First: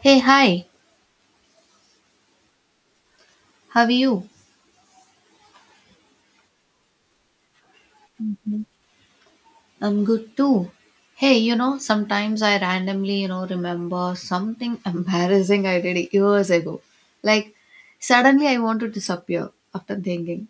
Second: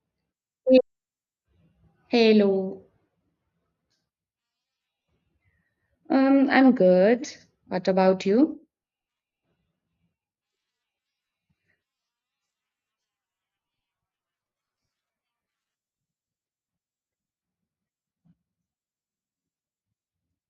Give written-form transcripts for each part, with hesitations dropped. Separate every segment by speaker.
Speaker 1: Hey, hi,
Speaker 2: Hey- Hello.
Speaker 1: how are you?
Speaker 2: I'm good. What about you?
Speaker 1: I'm good too. Hey, sometimes I randomly, remember something embarrassing I did years ago. Like, suddenly I want to disappear after thinking.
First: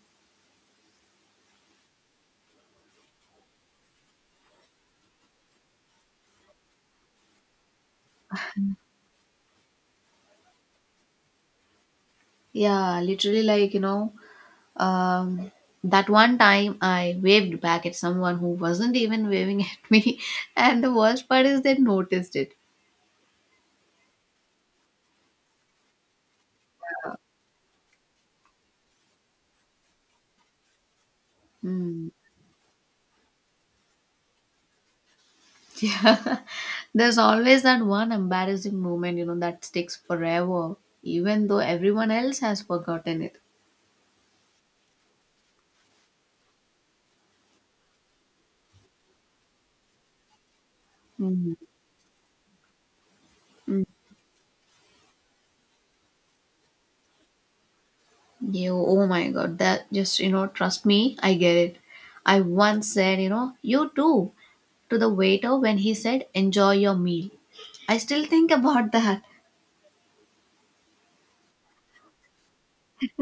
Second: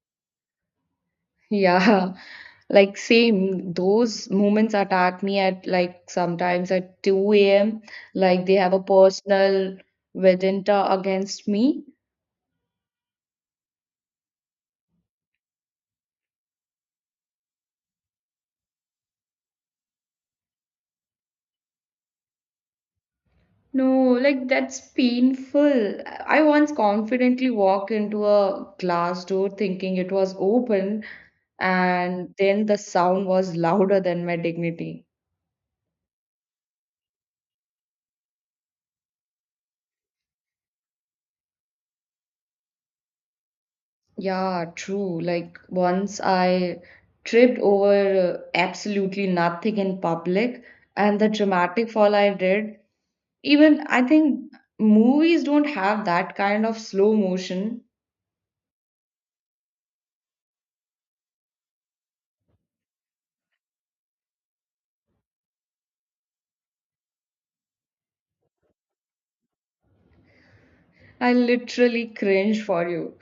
Speaker 2: Yeah, like same. Those moments attack me at like sometimes at 2 a.m. Like they have a personal vendetta against me.
Speaker 1: Yeah, literally, like, um, that one time I waved back at someone who wasn't even waving at me, and the worst part is they noticed it.
Speaker 2: No, like that's painful. I once confidently walked into a glass door thinking it was open,
Speaker 1: Hmm.
Speaker 2: and then the sound was louder than my dignity.
Speaker 1: There's always that one embarrassing moment, that sticks forever, even though everyone else has forgotten it.
Speaker 2: Yeah, true. Like once I tripped over absolutely nothing in public, and the
Speaker 1: Mm,
Speaker 2: dramatic fall I did, even
Speaker 1: mm.
Speaker 2: I think movies don't have that kind of slow motion.
Speaker 1: Oh my god, that just, trust me, I get it. I once said, you too, to the waiter when he said, "enjoy your meal." I still think about that.
Speaker 2: I literally cringe for you.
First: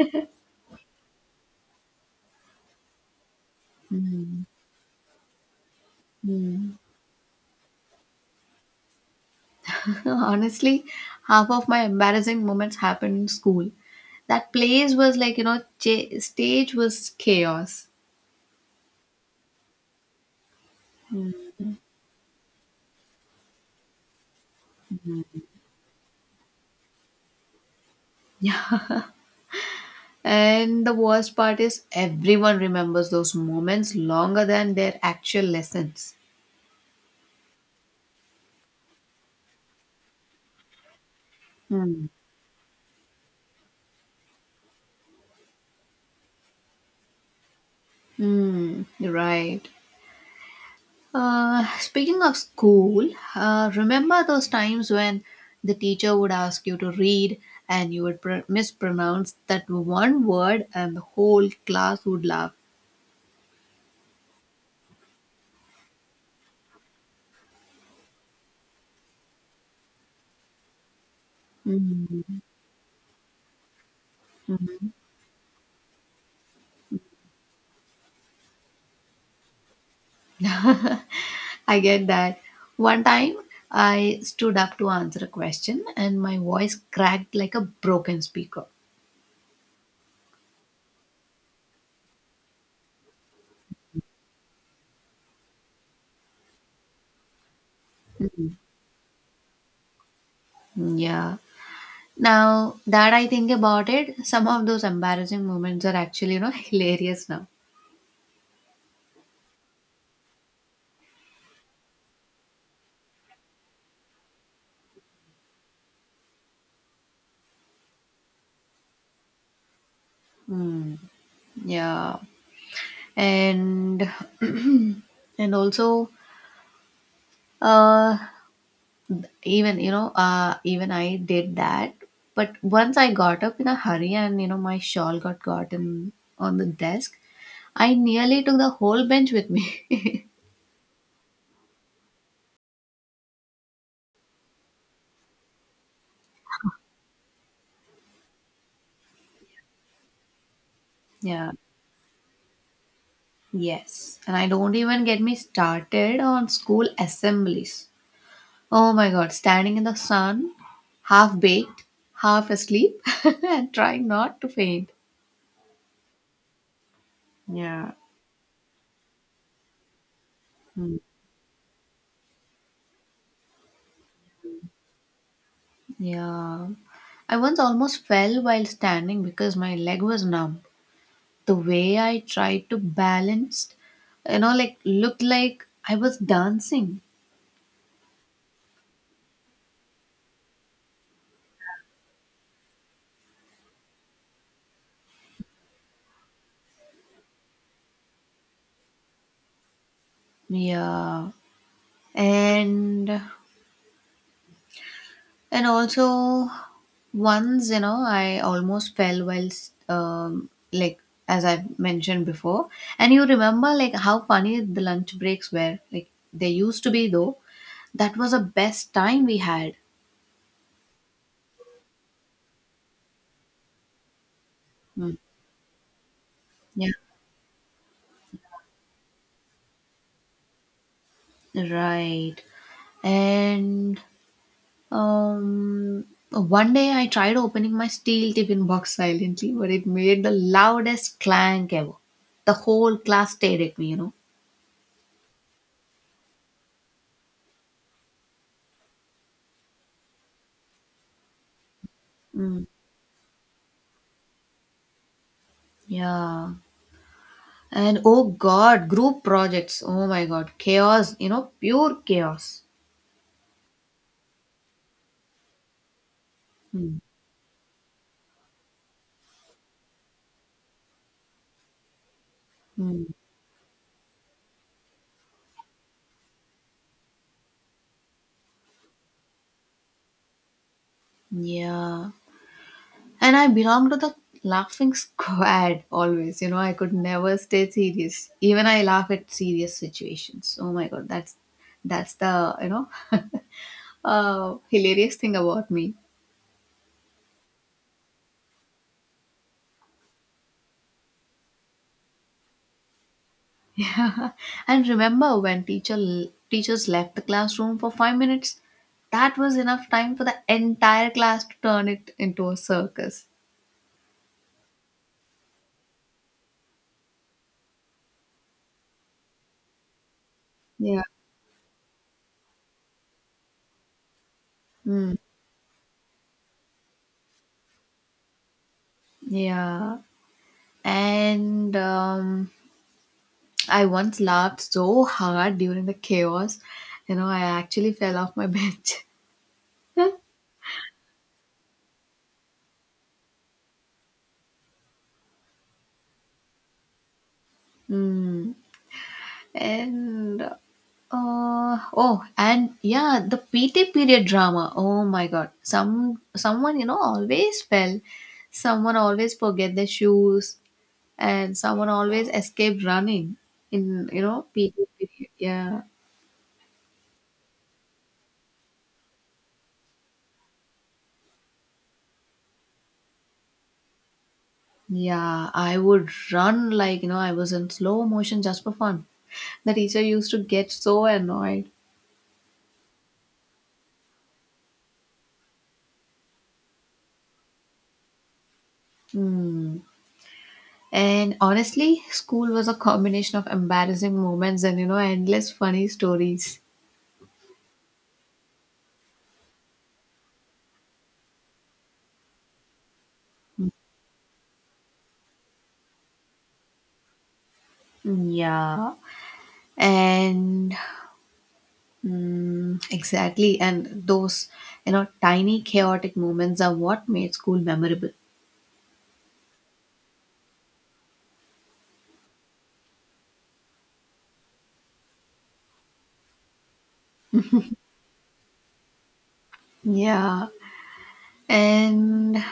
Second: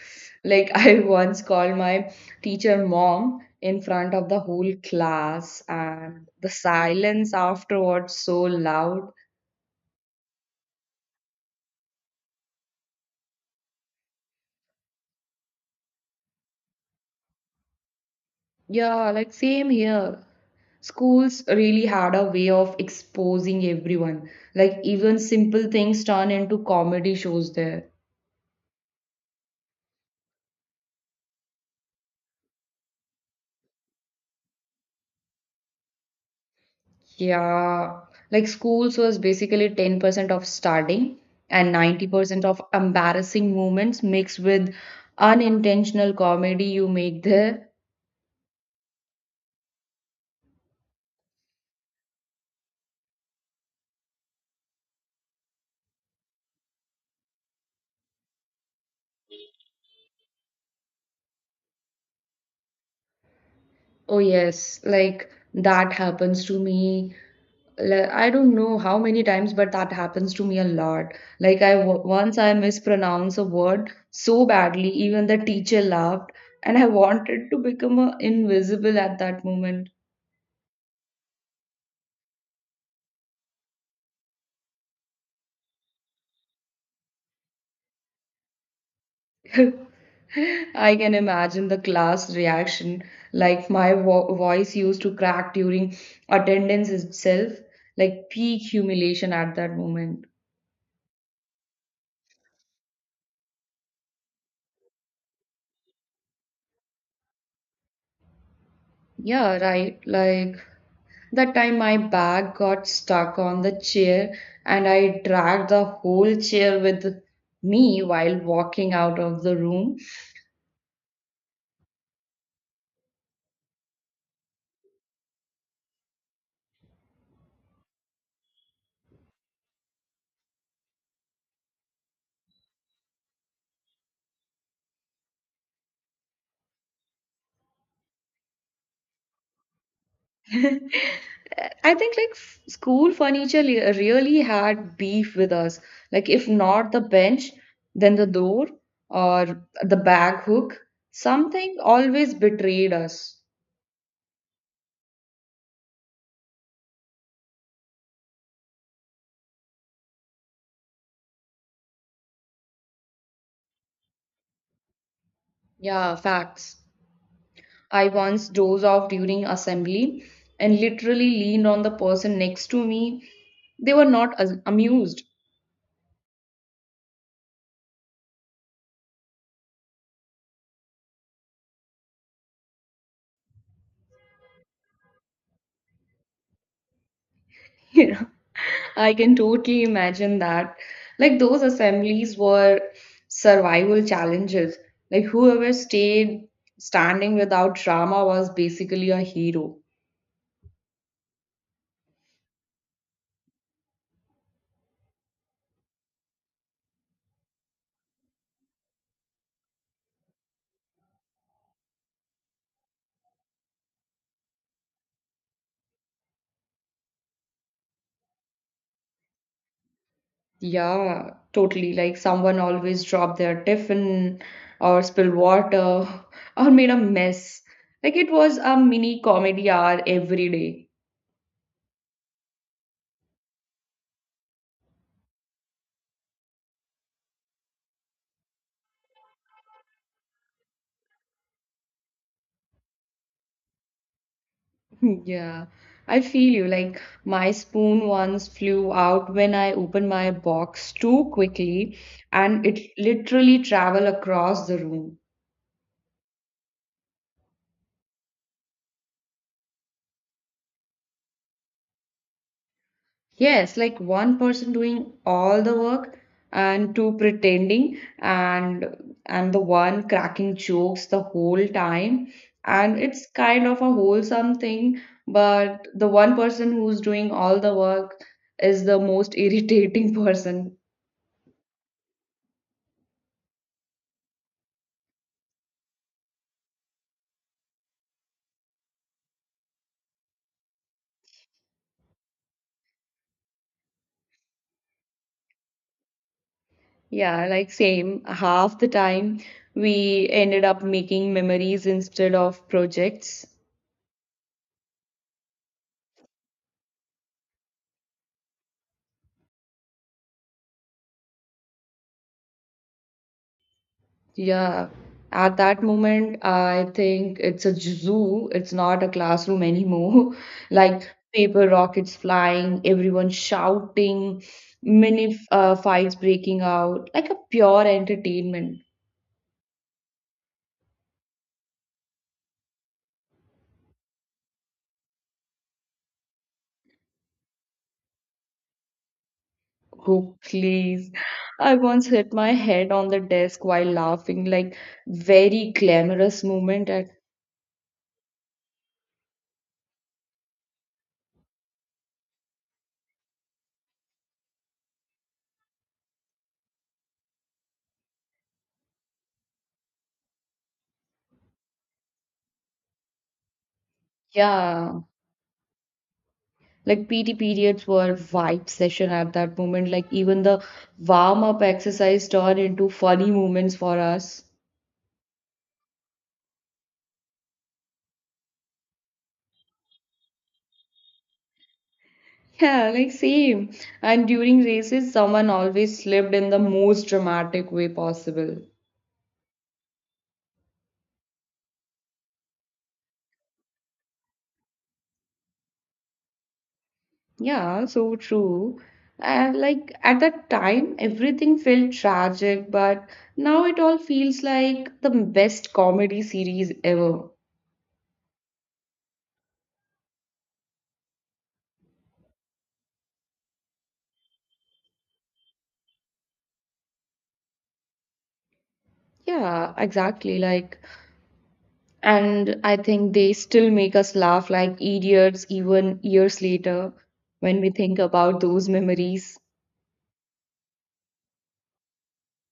Speaker 2: Like I once called my teacher mom in front of the whole class, and the
Speaker 1: Mm.
Speaker 2: silence afterwards so loud.
Speaker 1: Honestly, half of my embarrassing moments happened in school. That place was like, stage was chaos.
Speaker 2: Yeah, like same here. Schools really had a way of exposing everyone. Like even simple things turn into comedy shows there.
Speaker 1: And the worst part is everyone remembers those moments longer than their actual lessons.
Speaker 2: Yeah, like schools was basically 10% of starting and
Speaker 1: Hmm.
Speaker 2: 90% of embarrassing moments mixed with unintentional comedy you make there.
Speaker 1: Hmm. Right. Speaking of school, remember those times when the teacher would ask you to read and you would mispronounce that one word and the whole class would laugh.
Speaker 2: Oh yes, like that happens to me. Like, I don't know how many times, but that happens to me a lot. Like once
Speaker 1: Hmm.
Speaker 2: I mispronounce a word so badly, even the teacher laughed, and I wanted to become a invisible at that moment.
Speaker 1: I get that. One time, I stood up to answer a question and my voice cracked like a broken speaker.
Speaker 2: I can imagine the class reaction. Like my voice used to crack during attendance itself, like peak humiliation at that moment.
Speaker 1: Mm, yeah. Now that I think about it, some of those embarrassing moments are actually, hilarious now.
Speaker 2: Yeah, right. Like that time my bag got stuck on the chair and I dragged the whole chair with me while walking out of the room.
Speaker 1: Mm, yeah. And and also uh even I did that. But once I got up in a hurry and, my shawl got gotten on the desk, I nearly took the whole bench with me.
Speaker 2: I think like school furniture really had beef with us. Like if not the bench, then the door or the bag hook,
Speaker 1: Yeah.
Speaker 2: something always betrayed us.
Speaker 1: Yes. And I don't even get me started on school assemblies. Oh my god, standing in the sun, half baked, half asleep, and trying not to faint.
Speaker 2: Yeah, facts.
Speaker 1: Yeah.
Speaker 2: I once dozed off during assembly and
Speaker 1: Mm.
Speaker 2: literally leaned on the person next to me. They were not as amused.
Speaker 1: Yeah. I once almost fell while standing because my leg was numb. The way I tried to balance, like looked like I was dancing.
Speaker 2: You know, I can totally imagine that. Like those assemblies were survival challenges. Like whoever stayed standing without drama was basically a hero.
Speaker 1: Yeah. And And also, once, I almost fell while, like, as I've mentioned before. And you remember, like, how funny the lunch breaks were. Like, they used to be, though. That was the best time we had.
Speaker 2: Yeah, totally. Like someone always dropped their tiffin or
Speaker 1: Mm.
Speaker 2: spilled water or
Speaker 1: Yeah,
Speaker 2: made a mess. Like it was a mini comedy hour every day.
Speaker 1: right. And um, one day I tried opening my steel tiffin box silently, but it made the loudest clank ever. The whole class stared at me.
Speaker 2: Yeah, I feel you. Like my spoon once flew out when I opened my box too quickly,
Speaker 1: Mm.
Speaker 2: and it literally traveled across the room.
Speaker 1: Yeah. And oh God, group projects. Oh my God, chaos, pure chaos.
Speaker 2: Yes, like one person doing all the work and
Speaker 1: Hmm.
Speaker 2: two pretending and the one cracking jokes the whole time. And
Speaker 1: Hmm.
Speaker 2: it's kind of a wholesome thing, but the one person who's doing all the work is the most irritating person.
Speaker 1: Yeah. And I belong to the laughing squad always. You know, I could never stay serious. Even I laugh at serious situations. Oh my God, that's the, hilarious thing about me.
Speaker 2: Yeah, like same. Half the time we ended up making memories instead of projects.
Speaker 1: And remember when teachers left the classroom for 5 minutes? That was enough time for the entire class to turn it into a circus.
Speaker 2: Yeah. At that moment, I think it's a zoo. It's not a classroom anymore.
Speaker 1: Yeah.
Speaker 2: Like paper rockets flying, everyone shouting,
Speaker 1: Mm,
Speaker 2: mini fights breaking out, like a pure entertainment.
Speaker 1: yeah. And I once laughed so hard during the chaos, I actually fell off my bench.
Speaker 2: Oh, please. I once hit my head on the desk while laughing, like very glamorous moment at,
Speaker 1: Mm. And oh, and yeah, the PT period drama. Oh my god. Someone always fell. Someone always forget their shoes and someone always escaped running in, PT
Speaker 2: yeah.
Speaker 1: period. Yeah.
Speaker 2: Like PT periods were vibe session at that moment. Like even the warm up exercise turned into funny moments for us.
Speaker 1: Yeah, I would run like, I was in slow motion just for fun. The teacher used to get so annoyed.
Speaker 2: Yeah, like same. And during races, someone always slipped in the most dramatic way possible.
Speaker 1: Hmm. And honestly, school was a combination of embarrassing moments and, endless funny stories.
Speaker 2: Yeah, so true. And like at that time, everything felt tragic, but now it all feels like the best comedy series ever.
Speaker 1: Yeah. And exactly. And those, tiny chaotic moments are what made school memorable.
Speaker 2: Yeah, exactly. Like and I think they still make us laugh like idiots even years later when we think about those memories.
Speaker 1: Yeah. And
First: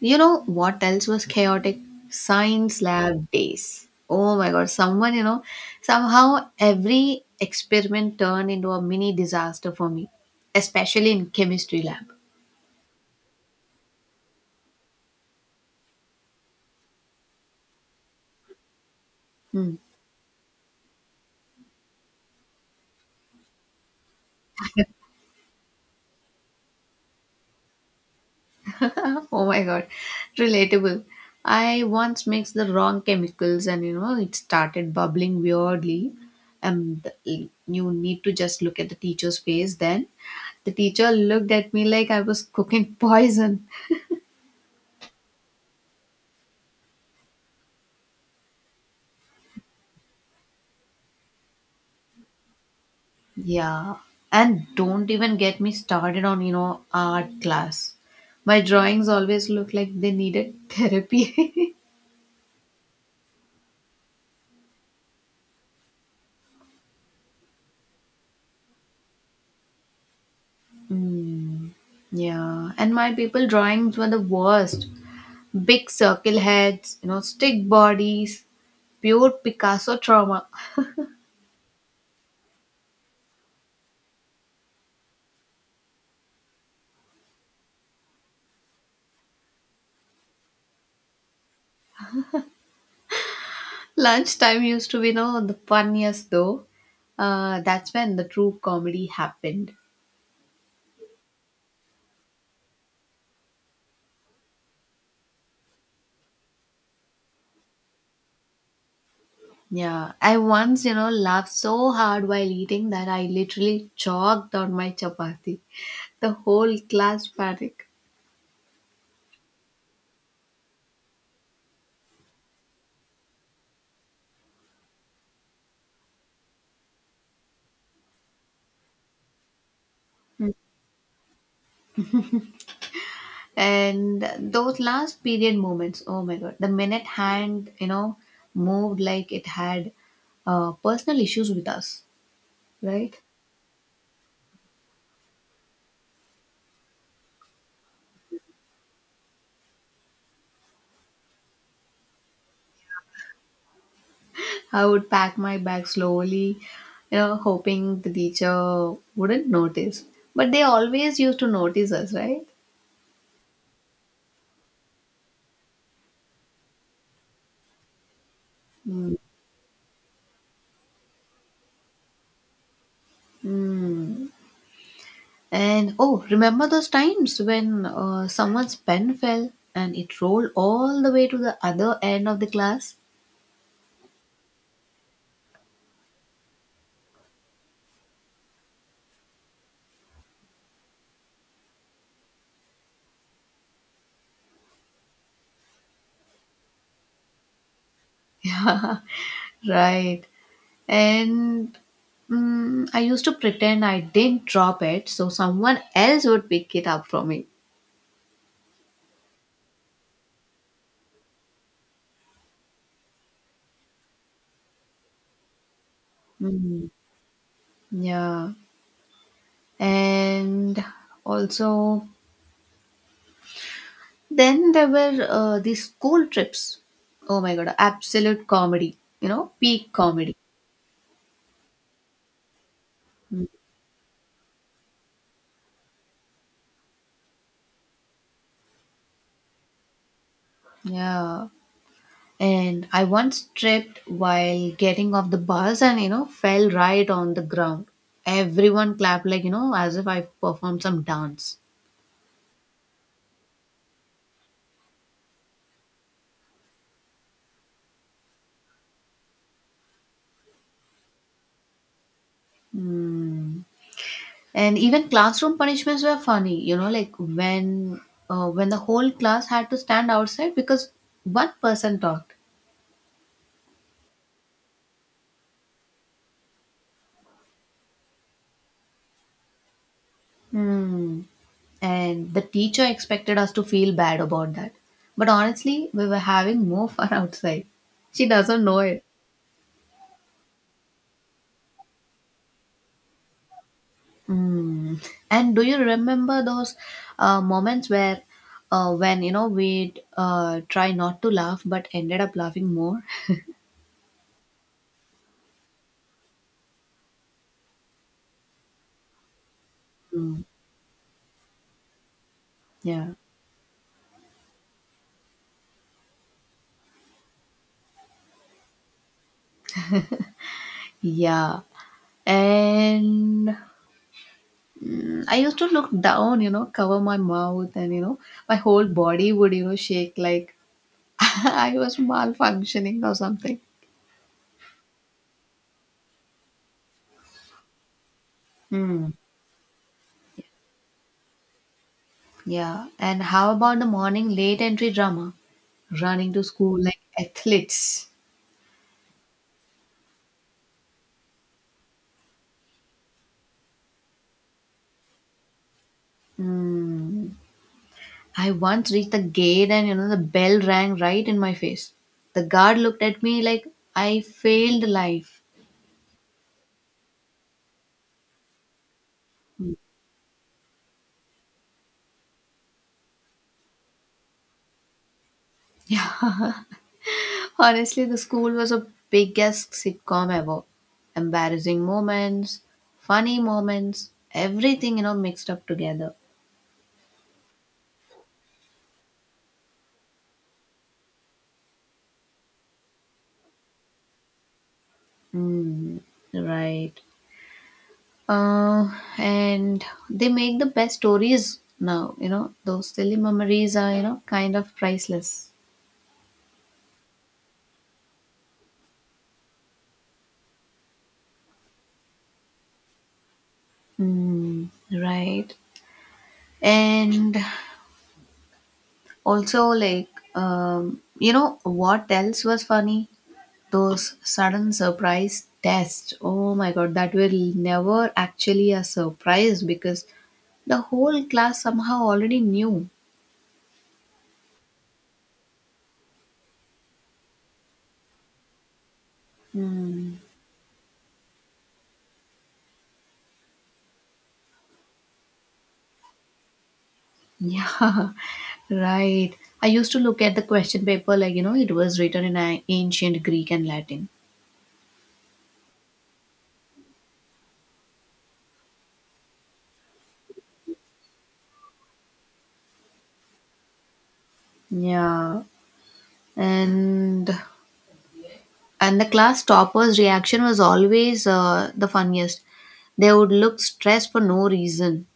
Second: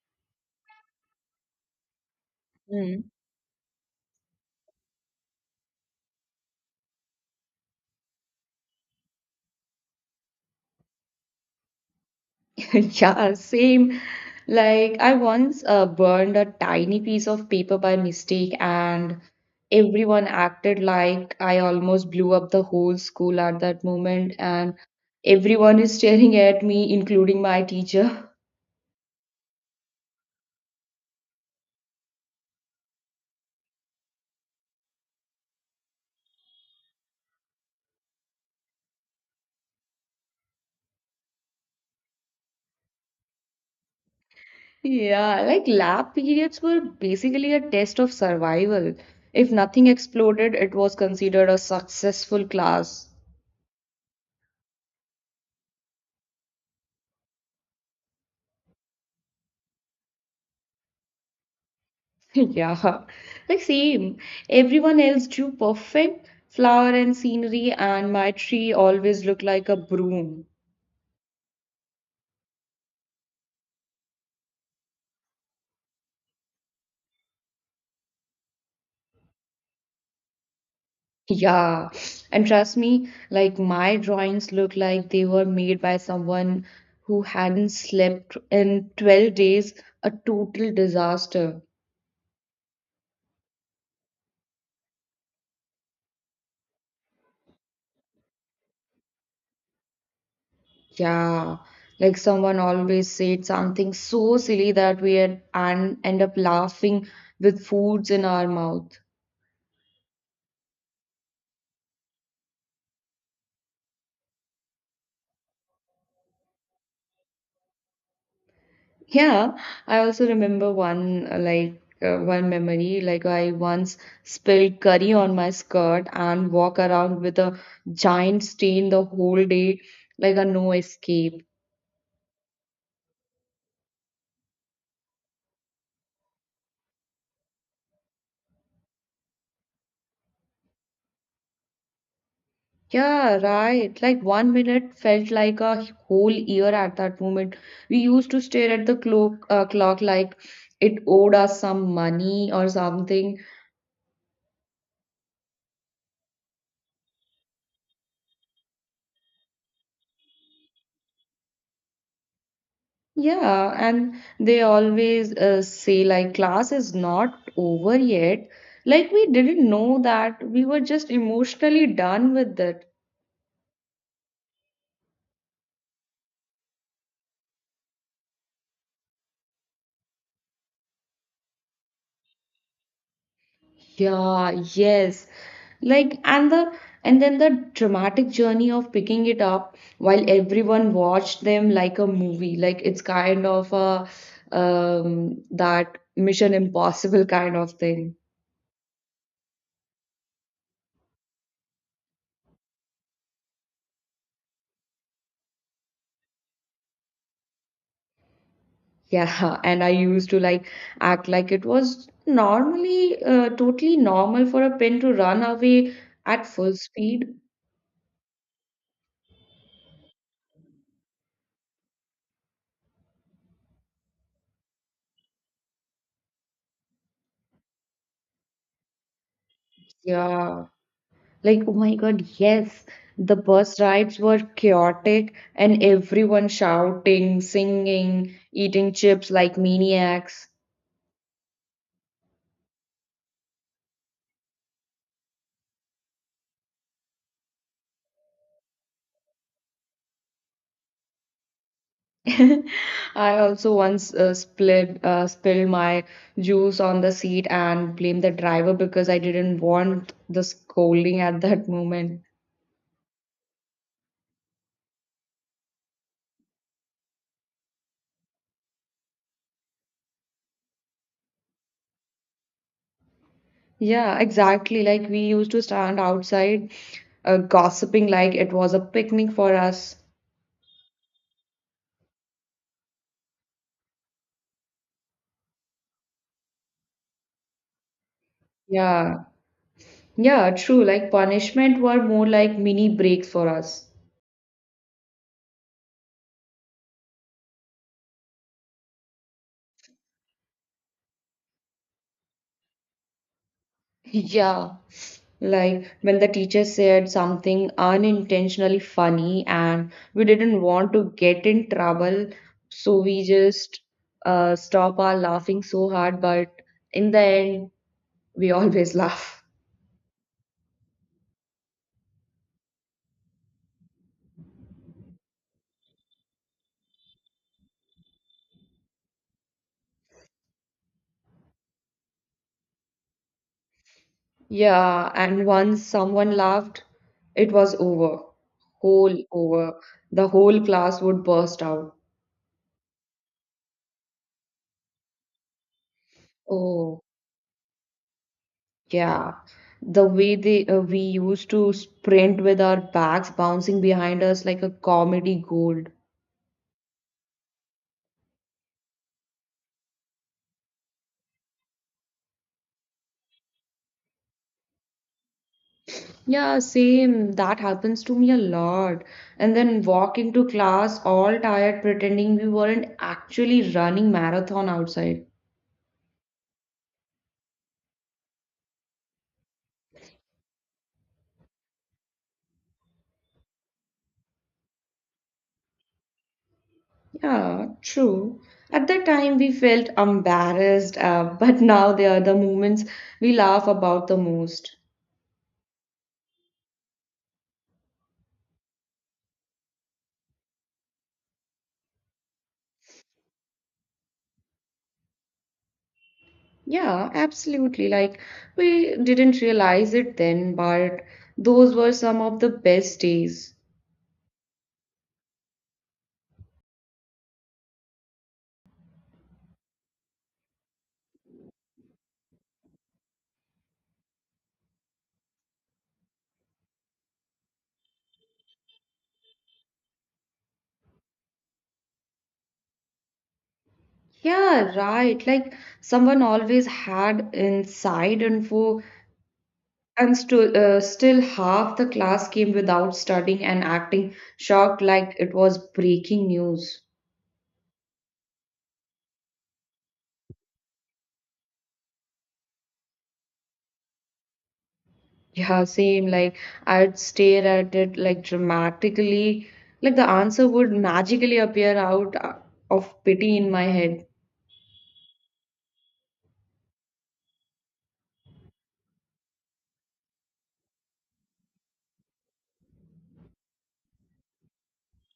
Speaker 1: you know what else was chaotic? Science
Speaker 2: Mm.
Speaker 1: lab days. Oh my god, someone, somehow every experiment turned into a mini disaster for me, especially in chemistry lab.
Speaker 2: Yeah, same. Like, I once burned a tiny piece of paper by mistake, and
Speaker 1: Hmm.
Speaker 2: everyone acted like I almost blew up the whole school at that moment. And everyone is staring at me, including my teacher.
Speaker 1: Oh my god, relatable. I once mixed the wrong chemicals and it started bubbling weirdly. And you need to just look at the teacher's face. Then the teacher looked at me like I was cooking poison.
Speaker 2: Yeah, like lab periods were basically a test of survival. If nothing exploded, it was considered a successful class.
Speaker 1: Yeah, and don't even get me started on, art class. My drawings always look like they needed therapy.
Speaker 2: Yeah, like same. Everyone else drew perfect flower and scenery, and my tree always looked like a broom.
Speaker 1: Yeah, and my people drawings were the worst. Big circle heads, stick bodies, pure Picasso trauma.
Speaker 2: Yeah, and trust me, like my drawings look like they were made by someone who hadn't slept in 12 days, a total disaster.
Speaker 1: Lunchtime used to be, the funniest though. That's when the true comedy happened.
Speaker 2: Yeah, like someone always said something so silly that we had and end up laughing with foods in our mouth.
Speaker 1: Yeah, I once, laughed so hard while eating that I literally choked on my chapati. The whole class panic.
Speaker 2: Yeah, I also remember one memory. Like I once spilled curry on my skirt and walk around with a giant stain the whole day, like a no escape.
Speaker 1: And those last period moments, oh my god, the minute hand, moved like it had personal issues with us, right?
Speaker 2: Yeah, right. Like one minute felt like a whole year at that moment. We used to stare at the clock like it owed us some money or something.
Speaker 1: I would pack my bag slowly, hoping the teacher wouldn't notice, but they always used to notice us, right?
Speaker 2: Yeah, and they always say like class is not over yet. Like we didn't know that. We were just emotionally done with it.
Speaker 1: Mm. And oh, remember those times when someone's pen fell and it rolled all the way to the other end of the class,
Speaker 2: Yeah, yes. Like and then the dramatic journey of picking it up while everyone watched them like a movie. Like it's kind of a that Mission Impossible kind of thing.
Speaker 1: right? And I used to pretend I did not drop it so someone else would pick it up from me.
Speaker 2: Yeah, and I used to like act like it was normally totally normal for a pin to run away at full
Speaker 1: Mm,
Speaker 2: speed.
Speaker 1: yeah. And also, then there were these school trips. Oh my god, absolute comedy, peak comedy.
Speaker 2: Yeah. Like, oh my God, yes, the bus rides were chaotic and everyone shouting, singing, eating chips like maniacs.
Speaker 1: Yeah. And I once tripped while getting off the bus and, fell right on the ground. Everyone clapped, like, as if I performed some dance.
Speaker 2: I also once spilled my juice on the seat and blamed the driver because I didn't want the scolding at that moment.
Speaker 1: And even classroom punishments were funny, like when the whole class had to stand outside because one person talked.
Speaker 2: Yeah, exactly. Like, we used to stand outside, gossiping like it was a picnic for us.
Speaker 1: Hmm. And the teacher expected us to feel bad about that. But honestly, we were having more fun outside. She doesn't know it.
Speaker 2: Yeah. Yeah, true. Like punishment were more like mini breaks for us.
Speaker 1: Hmm. And do you remember those moments where when we'd try not to laugh but ended up laughing more?
Speaker 2: Yeah, like when the teacher said something unintentionally funny and we
Speaker 1: Hmm.
Speaker 2: didn't want to get in trouble, so
Speaker 1: Yeah.
Speaker 2: we just stop our laughing so hard, but in the end, we always laugh.
Speaker 1: Yeah. And I used to look down, cover my mouth, and my whole body would, shake like I was malfunctioning or something.
Speaker 2: Yeah, and once someone laughed, it was over.
Speaker 1: Hmm.
Speaker 2: Whole over. The whole class would burst out.
Speaker 1: Yeah. And how about the morning late entry drama? Running to school like
Speaker 2: Oh.
Speaker 1: athletes.
Speaker 2: Yeah, the way they we used to sprint with our bags bouncing behind us like a comedy gold.
Speaker 1: Hmm. I once reached the gate and, the bell rang right in my face. The guard looked at me like I failed life.
Speaker 2: Yeah, same. That happens to me a lot. And then walk into class all tired, pretending we weren't actually running marathon outside.
Speaker 1: Honestly, the school was a biggest sitcom ever. Embarrassing moments, funny moments, everything mixed up together.
Speaker 2: Yeah, true. At that time, we felt embarrassed, but now they are the moments we laugh about the most.
Speaker 1: Hmm. Right. Uh, and they make the best stories now. You know those silly memories are kind of priceless.
Speaker 2: Yeah, absolutely. Like, we didn't realize it then, but those were some of the best days.
Speaker 1: Hmm. Right. And also, like, what else was funny? Those sudden surprise tests. Oh my god, that were never actually a surprise because the whole class somehow already knew.
Speaker 2: Yeah, right. Like, someone always had inside info,
Speaker 1: Hmm.
Speaker 2: and stu still half the class came without studying and acting shocked like it was breaking news.
Speaker 1: Yeah, right. I used to look at the question paper like, it was written in ancient Greek and Latin.
Speaker 2: Yeah, same. Like, I'd stare at it like dramatically, like the answer would magically appear out of pity in my head.
Speaker 1: Yeah, and And the class topper's reaction was always the funniest. They would look stressed for no reason.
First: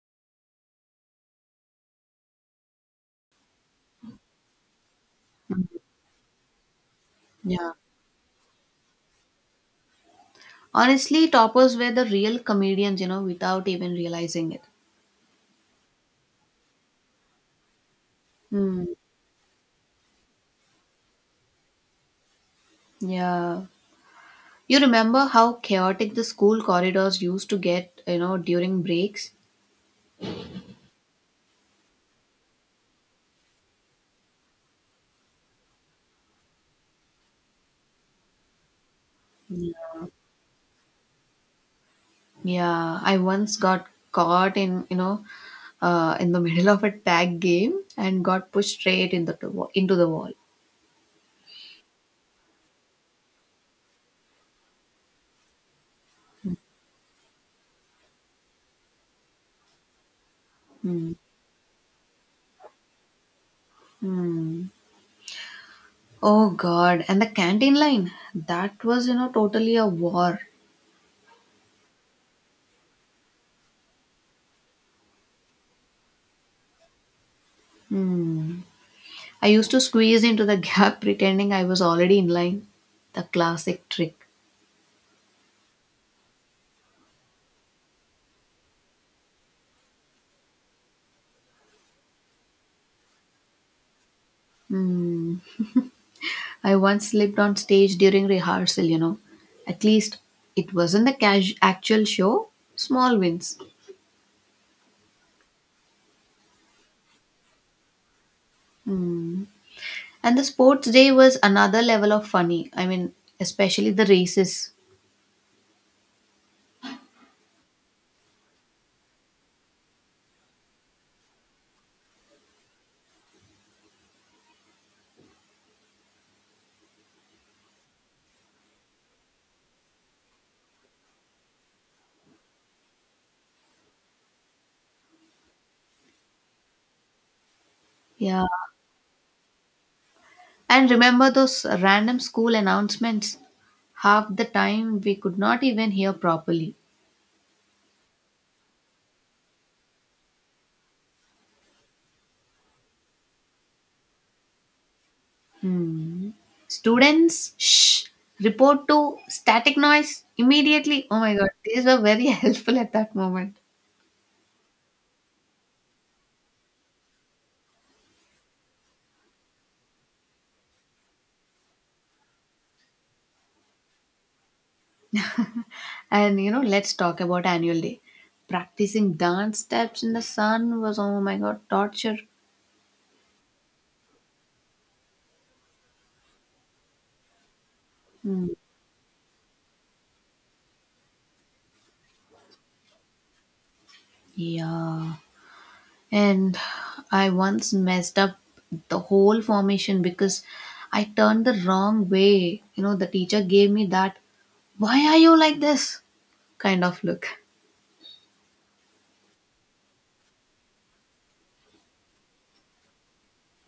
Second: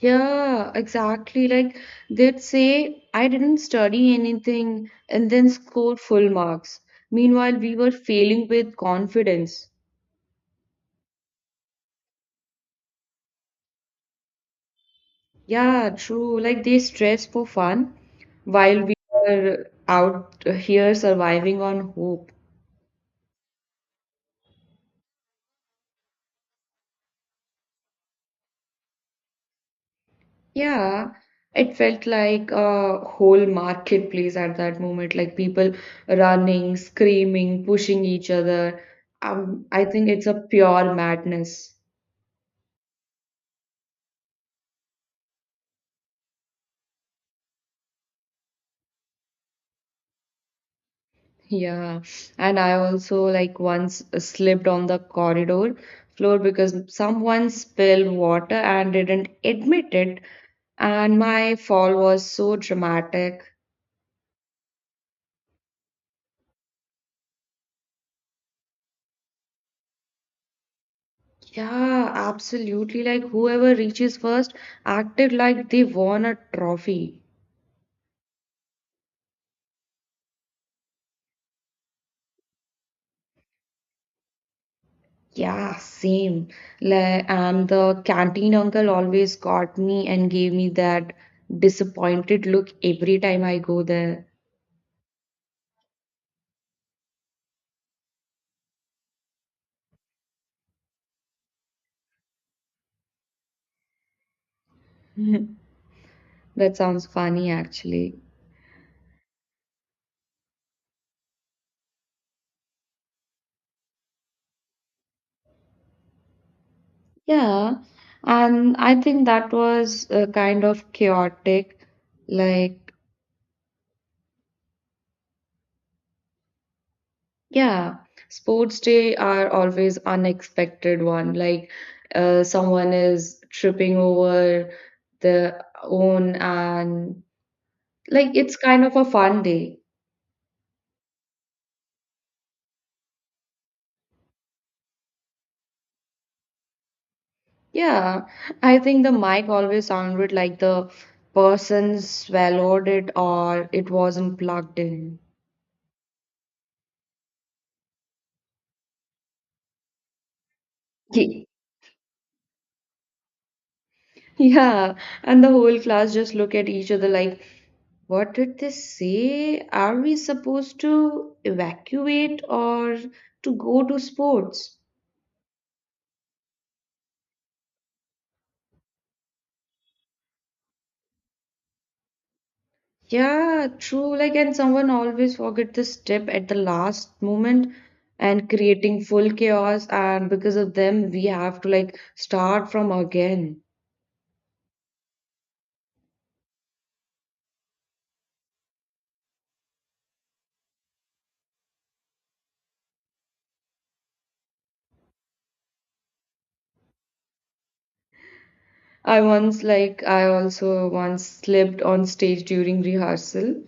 Speaker 2: Yeah, exactly. Like they'd say, I didn't study anything and then score full marks. Meanwhile,
Speaker 1: Yeah.
Speaker 2: we were failing with confidence.
Speaker 1: Honestly, toppers were the real comedians, without even realizing it.
Speaker 2: Yeah, true. Like they stress for fun
Speaker 1: Hmm.
Speaker 2: while we were out here surviving on hope.
Speaker 1: Yeah. You remember how chaotic the school corridors used to get, during breaks?
Speaker 2: Yeah, it felt like a whole marketplace at that moment, like people running, screaming, pushing each other. I think it's a pure madness.
Speaker 1: Yeah, I once got caught in the middle of a tag game and got pushed straight into the wall.
Speaker 2: Yeah, and I also like once slipped on the corridor floor because someone spilled water and didn't admit it,
Speaker 1: Hmm.
Speaker 2: and my fall was so dramatic.
Speaker 1: Hmm. Oh God, and the canteen line. That was, totally a war.
Speaker 2: Yeah, absolutely. Like whoever reaches first acted like they won a trophy.
Speaker 1: Hmm. I used to squeeze into the gap pretending I was already in line. The classic trick.
Speaker 2: Yeah, same. Like, and the canteen uncle always caught me and gave me that disappointed look every time I go there.
Speaker 1: Hmm. I once slipped on stage during rehearsal. At least it wasn't the actual show. Small wins.
Speaker 2: That sounds funny, actually.
Speaker 1: Hmm. And the sports day was another level of funny. I mean, especially the races.
Speaker 2: Yeah, and I think that was kind of chaotic. Like, yeah, sports day are always unexpected one. Like, someone is tripping over their own, and like
Speaker 1: Yeah,
Speaker 2: it's kind of a fun day.
Speaker 1: and remember those random school announcements? Half the time we could not even hear properly.
Speaker 2: Yeah, I think the mic always sounded like the person swallowed it or it wasn't plugged in.
Speaker 1: Hmm. Students, shh, report to static noise immediately. Oh my
Speaker 2: Ye-
Speaker 1: god, these were very helpful at that moment.
Speaker 2: Yeah, and the whole class just look at each other like. What did they say? Are we supposed to evacuate or to go to sports?
Speaker 1: And let's talk about annual day. Practicing dance steps in the sun was oh my god, torture.
Speaker 2: Yeah, true. Like, and someone always forget this step at the last moment
Speaker 1: Hmm.
Speaker 2: and creating full chaos. And because of them, we have to like start from again.
Speaker 1: Yeah. And I once messed up the whole formation because I turned the wrong way. You know, the teacher gave me that, "why are you like this?" kind of look.
Speaker 2: I also once slipped on stage during rehearsal.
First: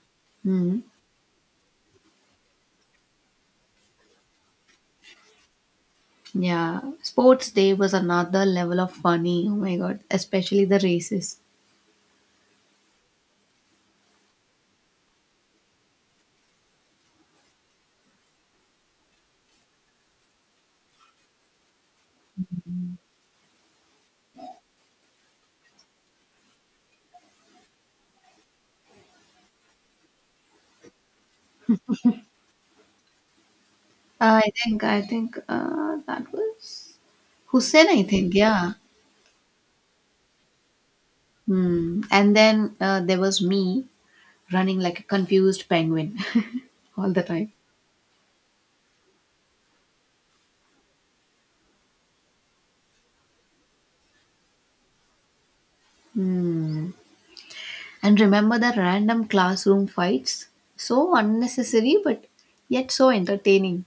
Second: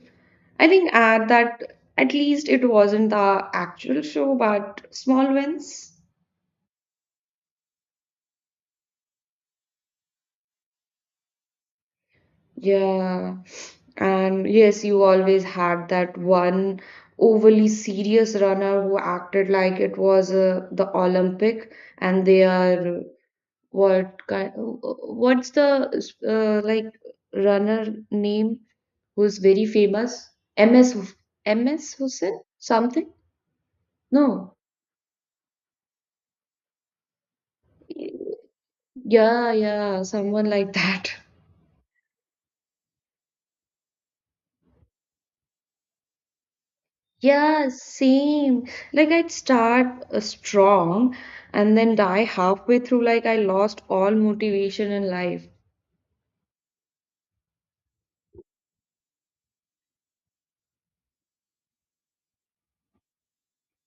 Speaker 2: I
Speaker 1: Hmm.
Speaker 2: think at least it wasn't the actual show, but small wins.
Speaker 1: Yeah. Sports day was another level of funny. Oh my god. Especially the races.
Speaker 2: Yeah, and yes, you always had that one overly serious runner who acted like it was the Olympic, and they are what kind? What's the like runner name who's very famous? MS Hus- MS Hussain something?
Speaker 1: I
Speaker 2: No,
Speaker 1: think, I think uh, that was Hussein, I think. Yeah.
Speaker 2: yeah, yeah, someone like that.
Speaker 1: Hmm. And then there was me running like a confused penguin all the time.
Speaker 2: Yeah, same. Like I'd start strong and then die halfway through, like I lost all motivation in life.
Speaker 1: Hmm. And remember the random classroom fights? So unnecessary, but yet so entertaining.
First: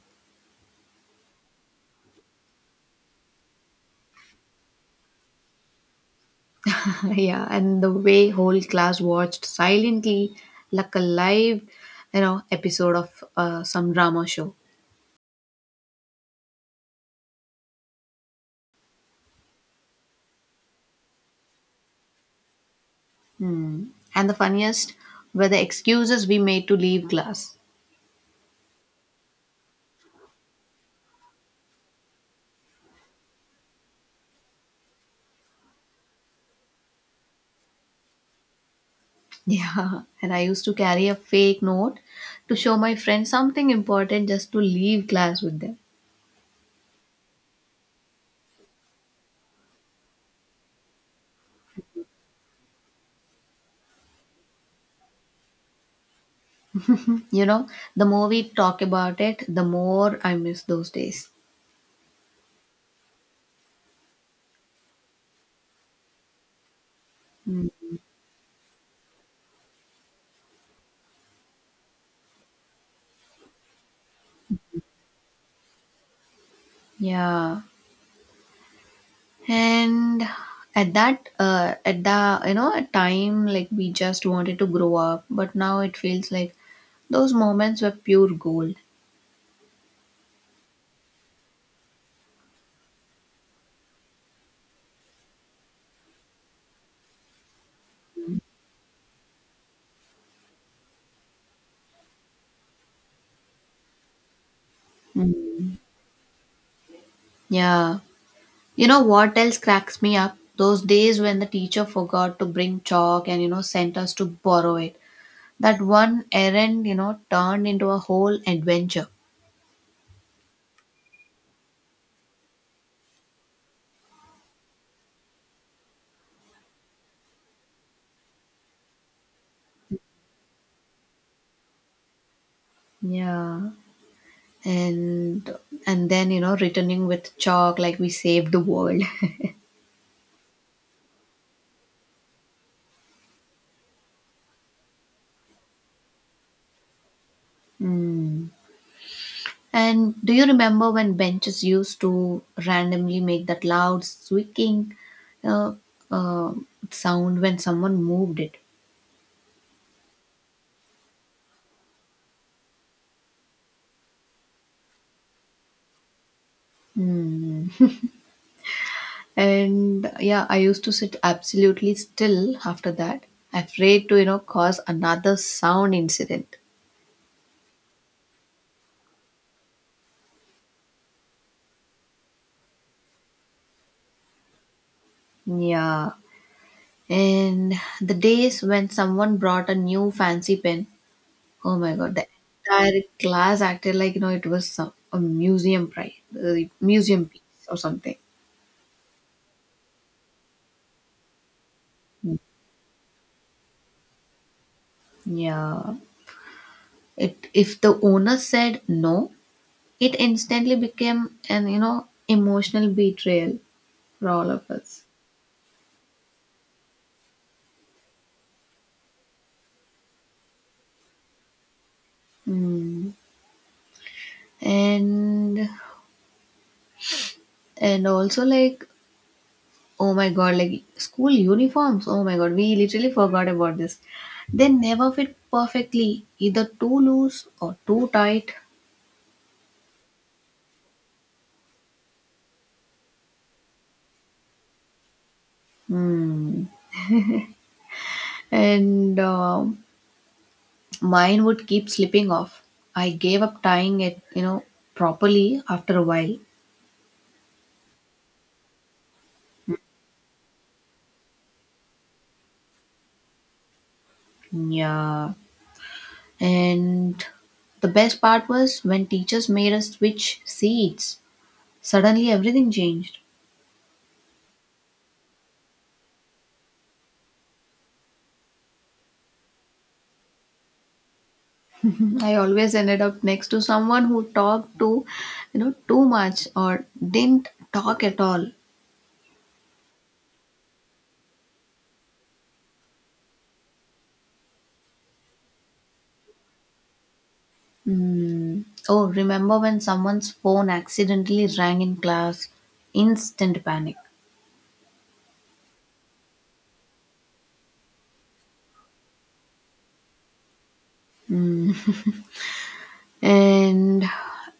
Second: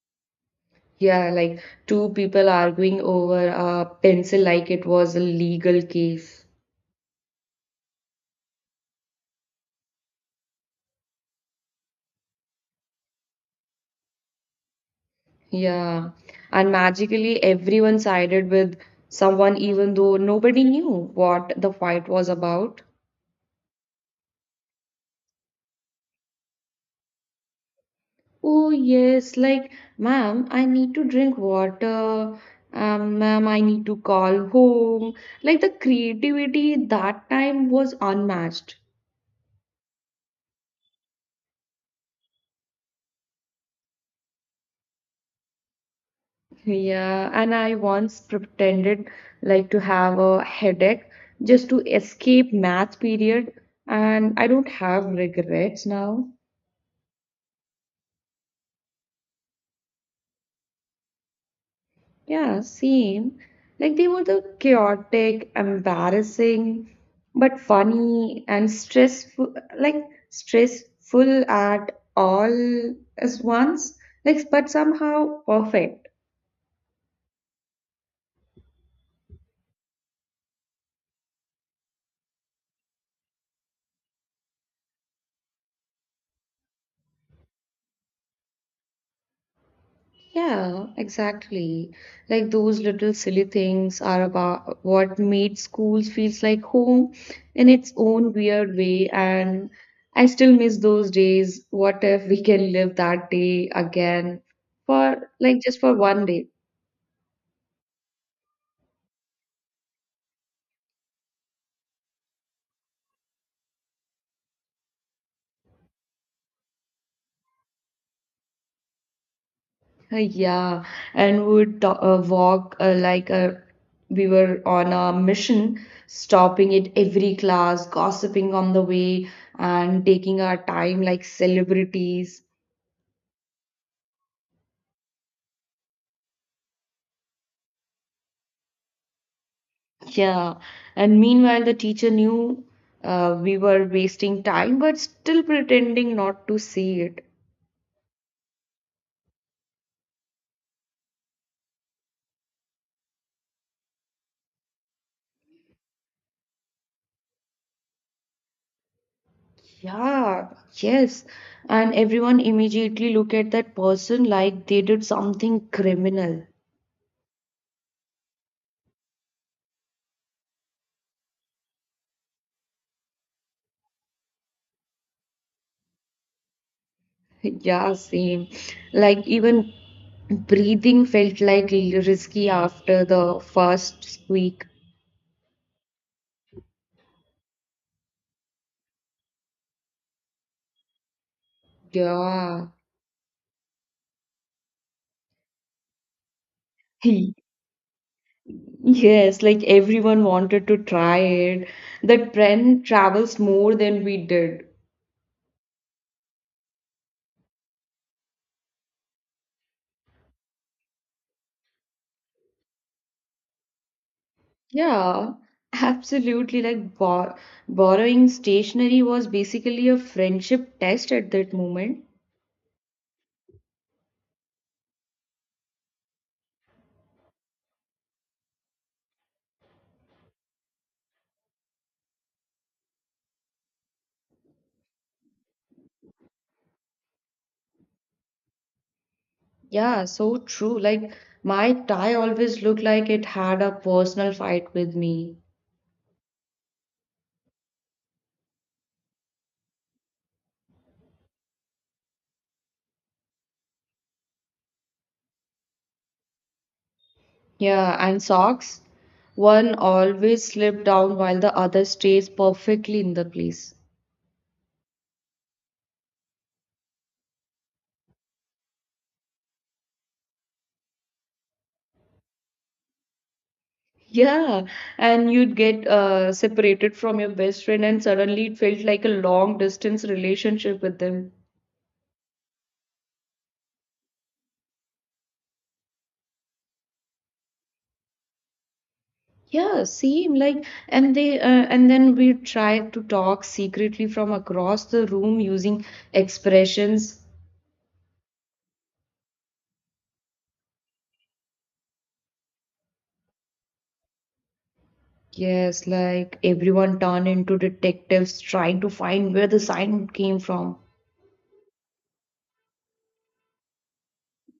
Speaker 2: Yeah, like two people arguing over a pencil like it was a legal case.
Speaker 1: Yeah, and the way whole class watched silently, like a live, episode of some drama show.
Speaker 2: Yeah. And magically, everyone sided with someone, even though nobody knew what the fight was about.
Speaker 1: Hmm. And the funniest were the excuses we made to leave class.
Speaker 2: Oh, yes, like, ma'am, I need to drink water. Ma'am, I need to call home. Like, the creativity that time was unmatched.
Speaker 1: Yeah, and I used to carry a fake note to show my friends something important just to leave class with them.
Speaker 2: Yeah, and I once pretended like to have a headache just to escape math period, and I don't have regrets now.
Speaker 1: You know, the more we talk about it, the more I miss those days.
Speaker 2: Yeah, same. Like they were the chaotic, embarrassing, but
Speaker 1: Hmm.
Speaker 2: funny and stressful, like stressful at all as once, like but somehow perfect.
Speaker 1: Yeah, and at that at the you know at time like we just wanted to grow up, but now it feels like those moments were pure gold.
Speaker 2: Yeah, exactly. Like those little silly things are about what made schools feels like home in its own weird way. And I still miss those days. What if we can live that day again for like
Speaker 1: Mm.
Speaker 2: just for one day?
Speaker 1: Yeah, you know what else cracks me up? Those days when the teacher forgot to bring chalk and sent us to borrow it. That one errand turned into a whole adventure.
Speaker 2: Yeah, and we would walk, like a we were on a mission, stopping at every class, gossiping on the way, and taking our time like celebrities.
Speaker 1: Yeah, and and then returning with chalk like we saved the world.
Speaker 2: Yeah, and meanwhile, the teacher knew we were wasting time, but still pretending not to see it.
Speaker 1: Mm. And do you remember when benches used to randomly make that loud squeaking uh, uh, sound when someone moved it?
Speaker 2: Yeah, yes. And everyone immediately look at that person like they did something criminal.
Speaker 1: Mm. And yeah, I used to sit absolutely still after that, afraid to, cause another sound incident.
Speaker 2: Yeah, same. Like even breathing felt like risky after the first squeak.
Speaker 1: Yeah. And the days when someone brought a new fancy pen, oh my god, the
Speaker 2: Yeah.
Speaker 1: entire class acted like, it was some, a museum prize, uh, museum
Speaker 2: He-
Speaker 1: piece or something.
Speaker 2: Yes, like everyone wanted to try it. The trend travels more than we did.
Speaker 1: Yeah. If the owner said no, it instantly became an emotional betrayal for all of us.
Speaker 2: Yeah, absolutely. Like borrowing stationery was basically a friendship test at that moment.
Speaker 1: Mm. And and also like oh my god like school uniforms, oh my god, we literally forgot about this. They never fit perfectly, either too loose or too tight.
Speaker 2: Yeah, so true. Like my tie always looked like it had a personal fight with me.
Speaker 1: Mm. And mine would keep slipping off. I gave up tying it properly after a while.
Speaker 2: Yeah, and socks. One always slipped down while the other stays perfectly in the place.
Speaker 1: Yeah. And the best part was when teachers made us switch seats, suddenly everything changed.
Speaker 2: Yeah, and you'd get separated from your best friend, and suddenly it felt like a long distance relationship with them.
Speaker 1: I always ended up next to someone who talked too much or didn't talk at all.
Speaker 2: Yeah, same. Like, and then we try to talk secretly from across the room using expressions.
Speaker 1: Mm. Oh, remember when someone's phone accidentally rang in class? Instant panic.
Speaker 2: Yes, like everyone turned into detectives trying to find where the sign came from.
Speaker 1: And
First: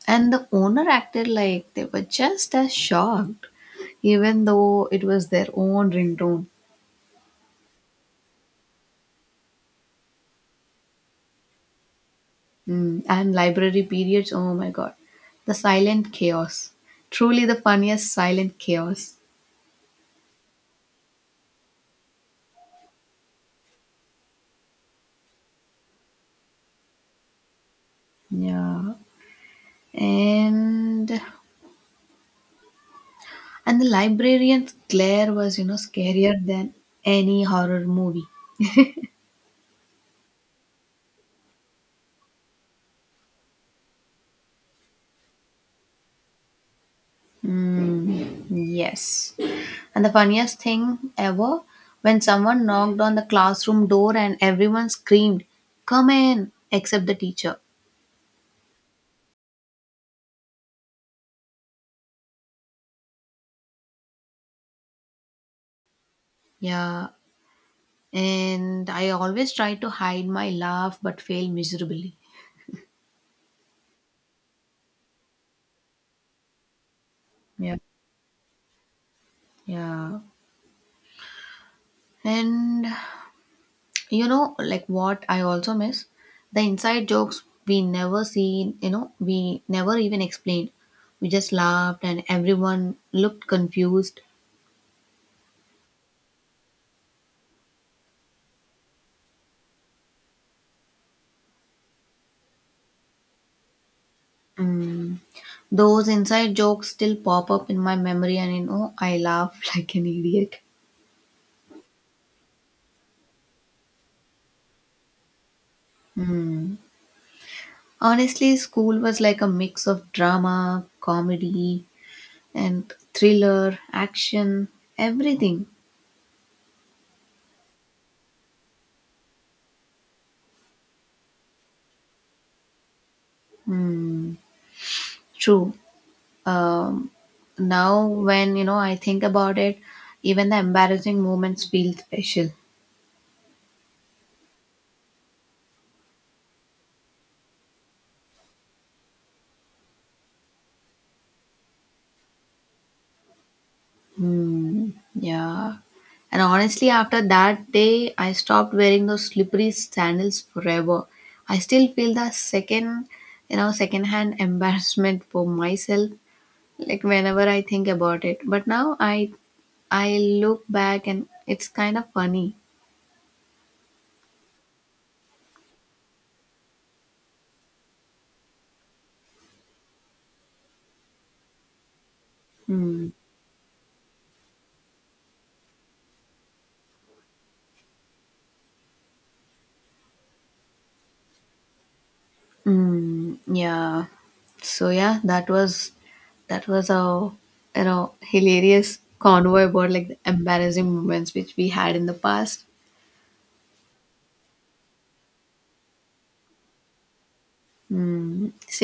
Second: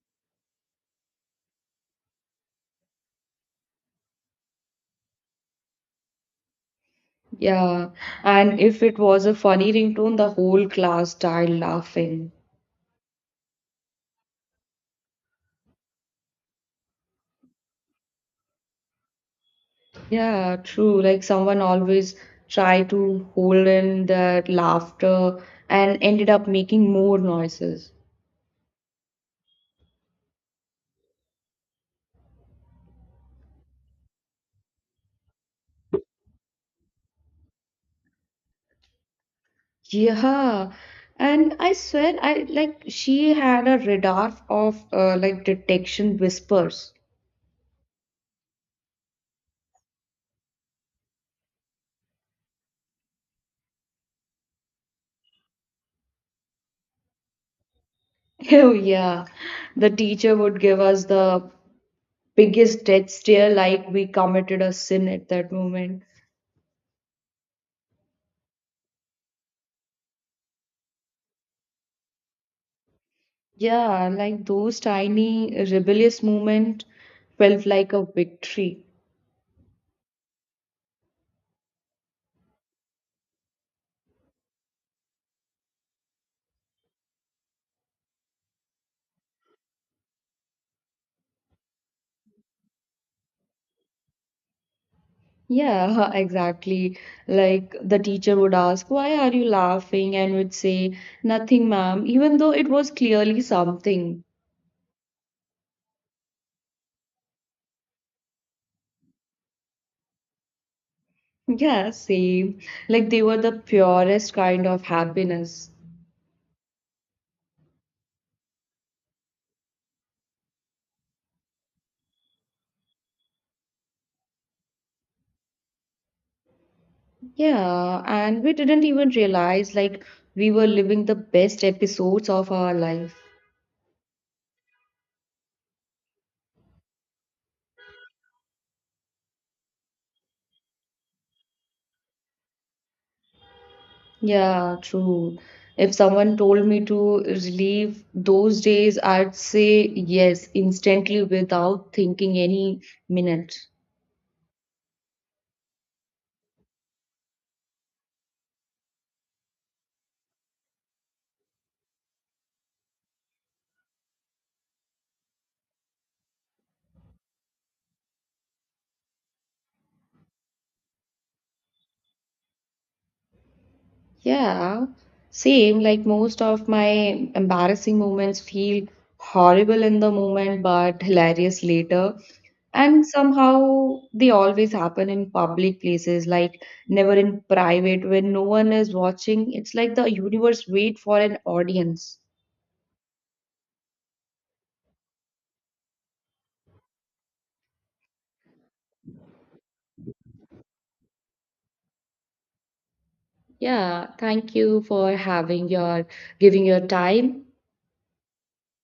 Speaker 1: and the owner acted like they were just as shocked, even though it was their own ringtone.
Speaker 2: Yeah, and if it was a funny ringtone, the whole class died laughing.
Speaker 1: And library periods, oh my god. The silent chaos. Truly the funniest silent chaos.
Speaker 2: Yeah, true. Like someone always tried to hold in that laughter and ended up making more noises.
Speaker 1: Yeah. And and the librarian's glare was, scarier than any horror movie.
Speaker 2: Yeah, and I swear, I like she had a radar of like detection whispers.
Speaker 1: Mm, yes. And the funniest thing ever, when someone knocked on the classroom door and everyone screamed, "Come in," except the teacher.
Speaker 2: Oh, yeah, the teacher would give us the biggest death stare, like we committed a sin at that moment.
Speaker 1: Yeah. And I always try to hide my laugh but fail miserably.
Speaker 2: Yeah, like those tiny rebellious moment felt
Speaker 1: Yeah.
Speaker 2: like a victory.
Speaker 1: Yeah. And like what I also miss? The inside jokes we never seen, we never even explained. We just laughed and everyone looked confused.
Speaker 2: Yeah, exactly. Like the teacher would ask, why are you laughing? And would say, nothing, ma'am, even though it was clearly something.
Speaker 1: Mm. Those inside jokes still pop up in my memory and I laugh like an idiot.
Speaker 2: Yeah, same. Like they were the purest kind of happiness.
Speaker 1: Mm. Honestly, school was like a mix of drama, comedy, and thriller, action, everything.
Speaker 2: Yeah, and we didn't even realize like we were living the best episodes of our life.
Speaker 1: Mm. True. um, Now when I think about it, even the embarrassing moments feel special.
Speaker 2: Yeah, true. If someone told me to relive those days, I'd say yes instantly without thinking any minute.
Speaker 1: Hmm. Yeah, and honestly after that day I stopped wearing those slippery sandals forever. I still feel the second you know second hand embarrassment for myself, like whenever I think about it, but now I look back and it's kind of funny.
Speaker 2: Yeah, same. Like most of my embarrassing moments feel horrible in the moment, but hilarious later. And
Speaker 1: Hmm.
Speaker 2: somehow they always happen in public places, like never in private when no one is watching. It's like the universe wait for an audience.
Speaker 1: Mm, yeah. So yeah, that was our hilarious convo about like the embarrassing moments which we had in the past.
Speaker 2: Yeah, thank you for having your giving your time.
Speaker 1: Mm, same.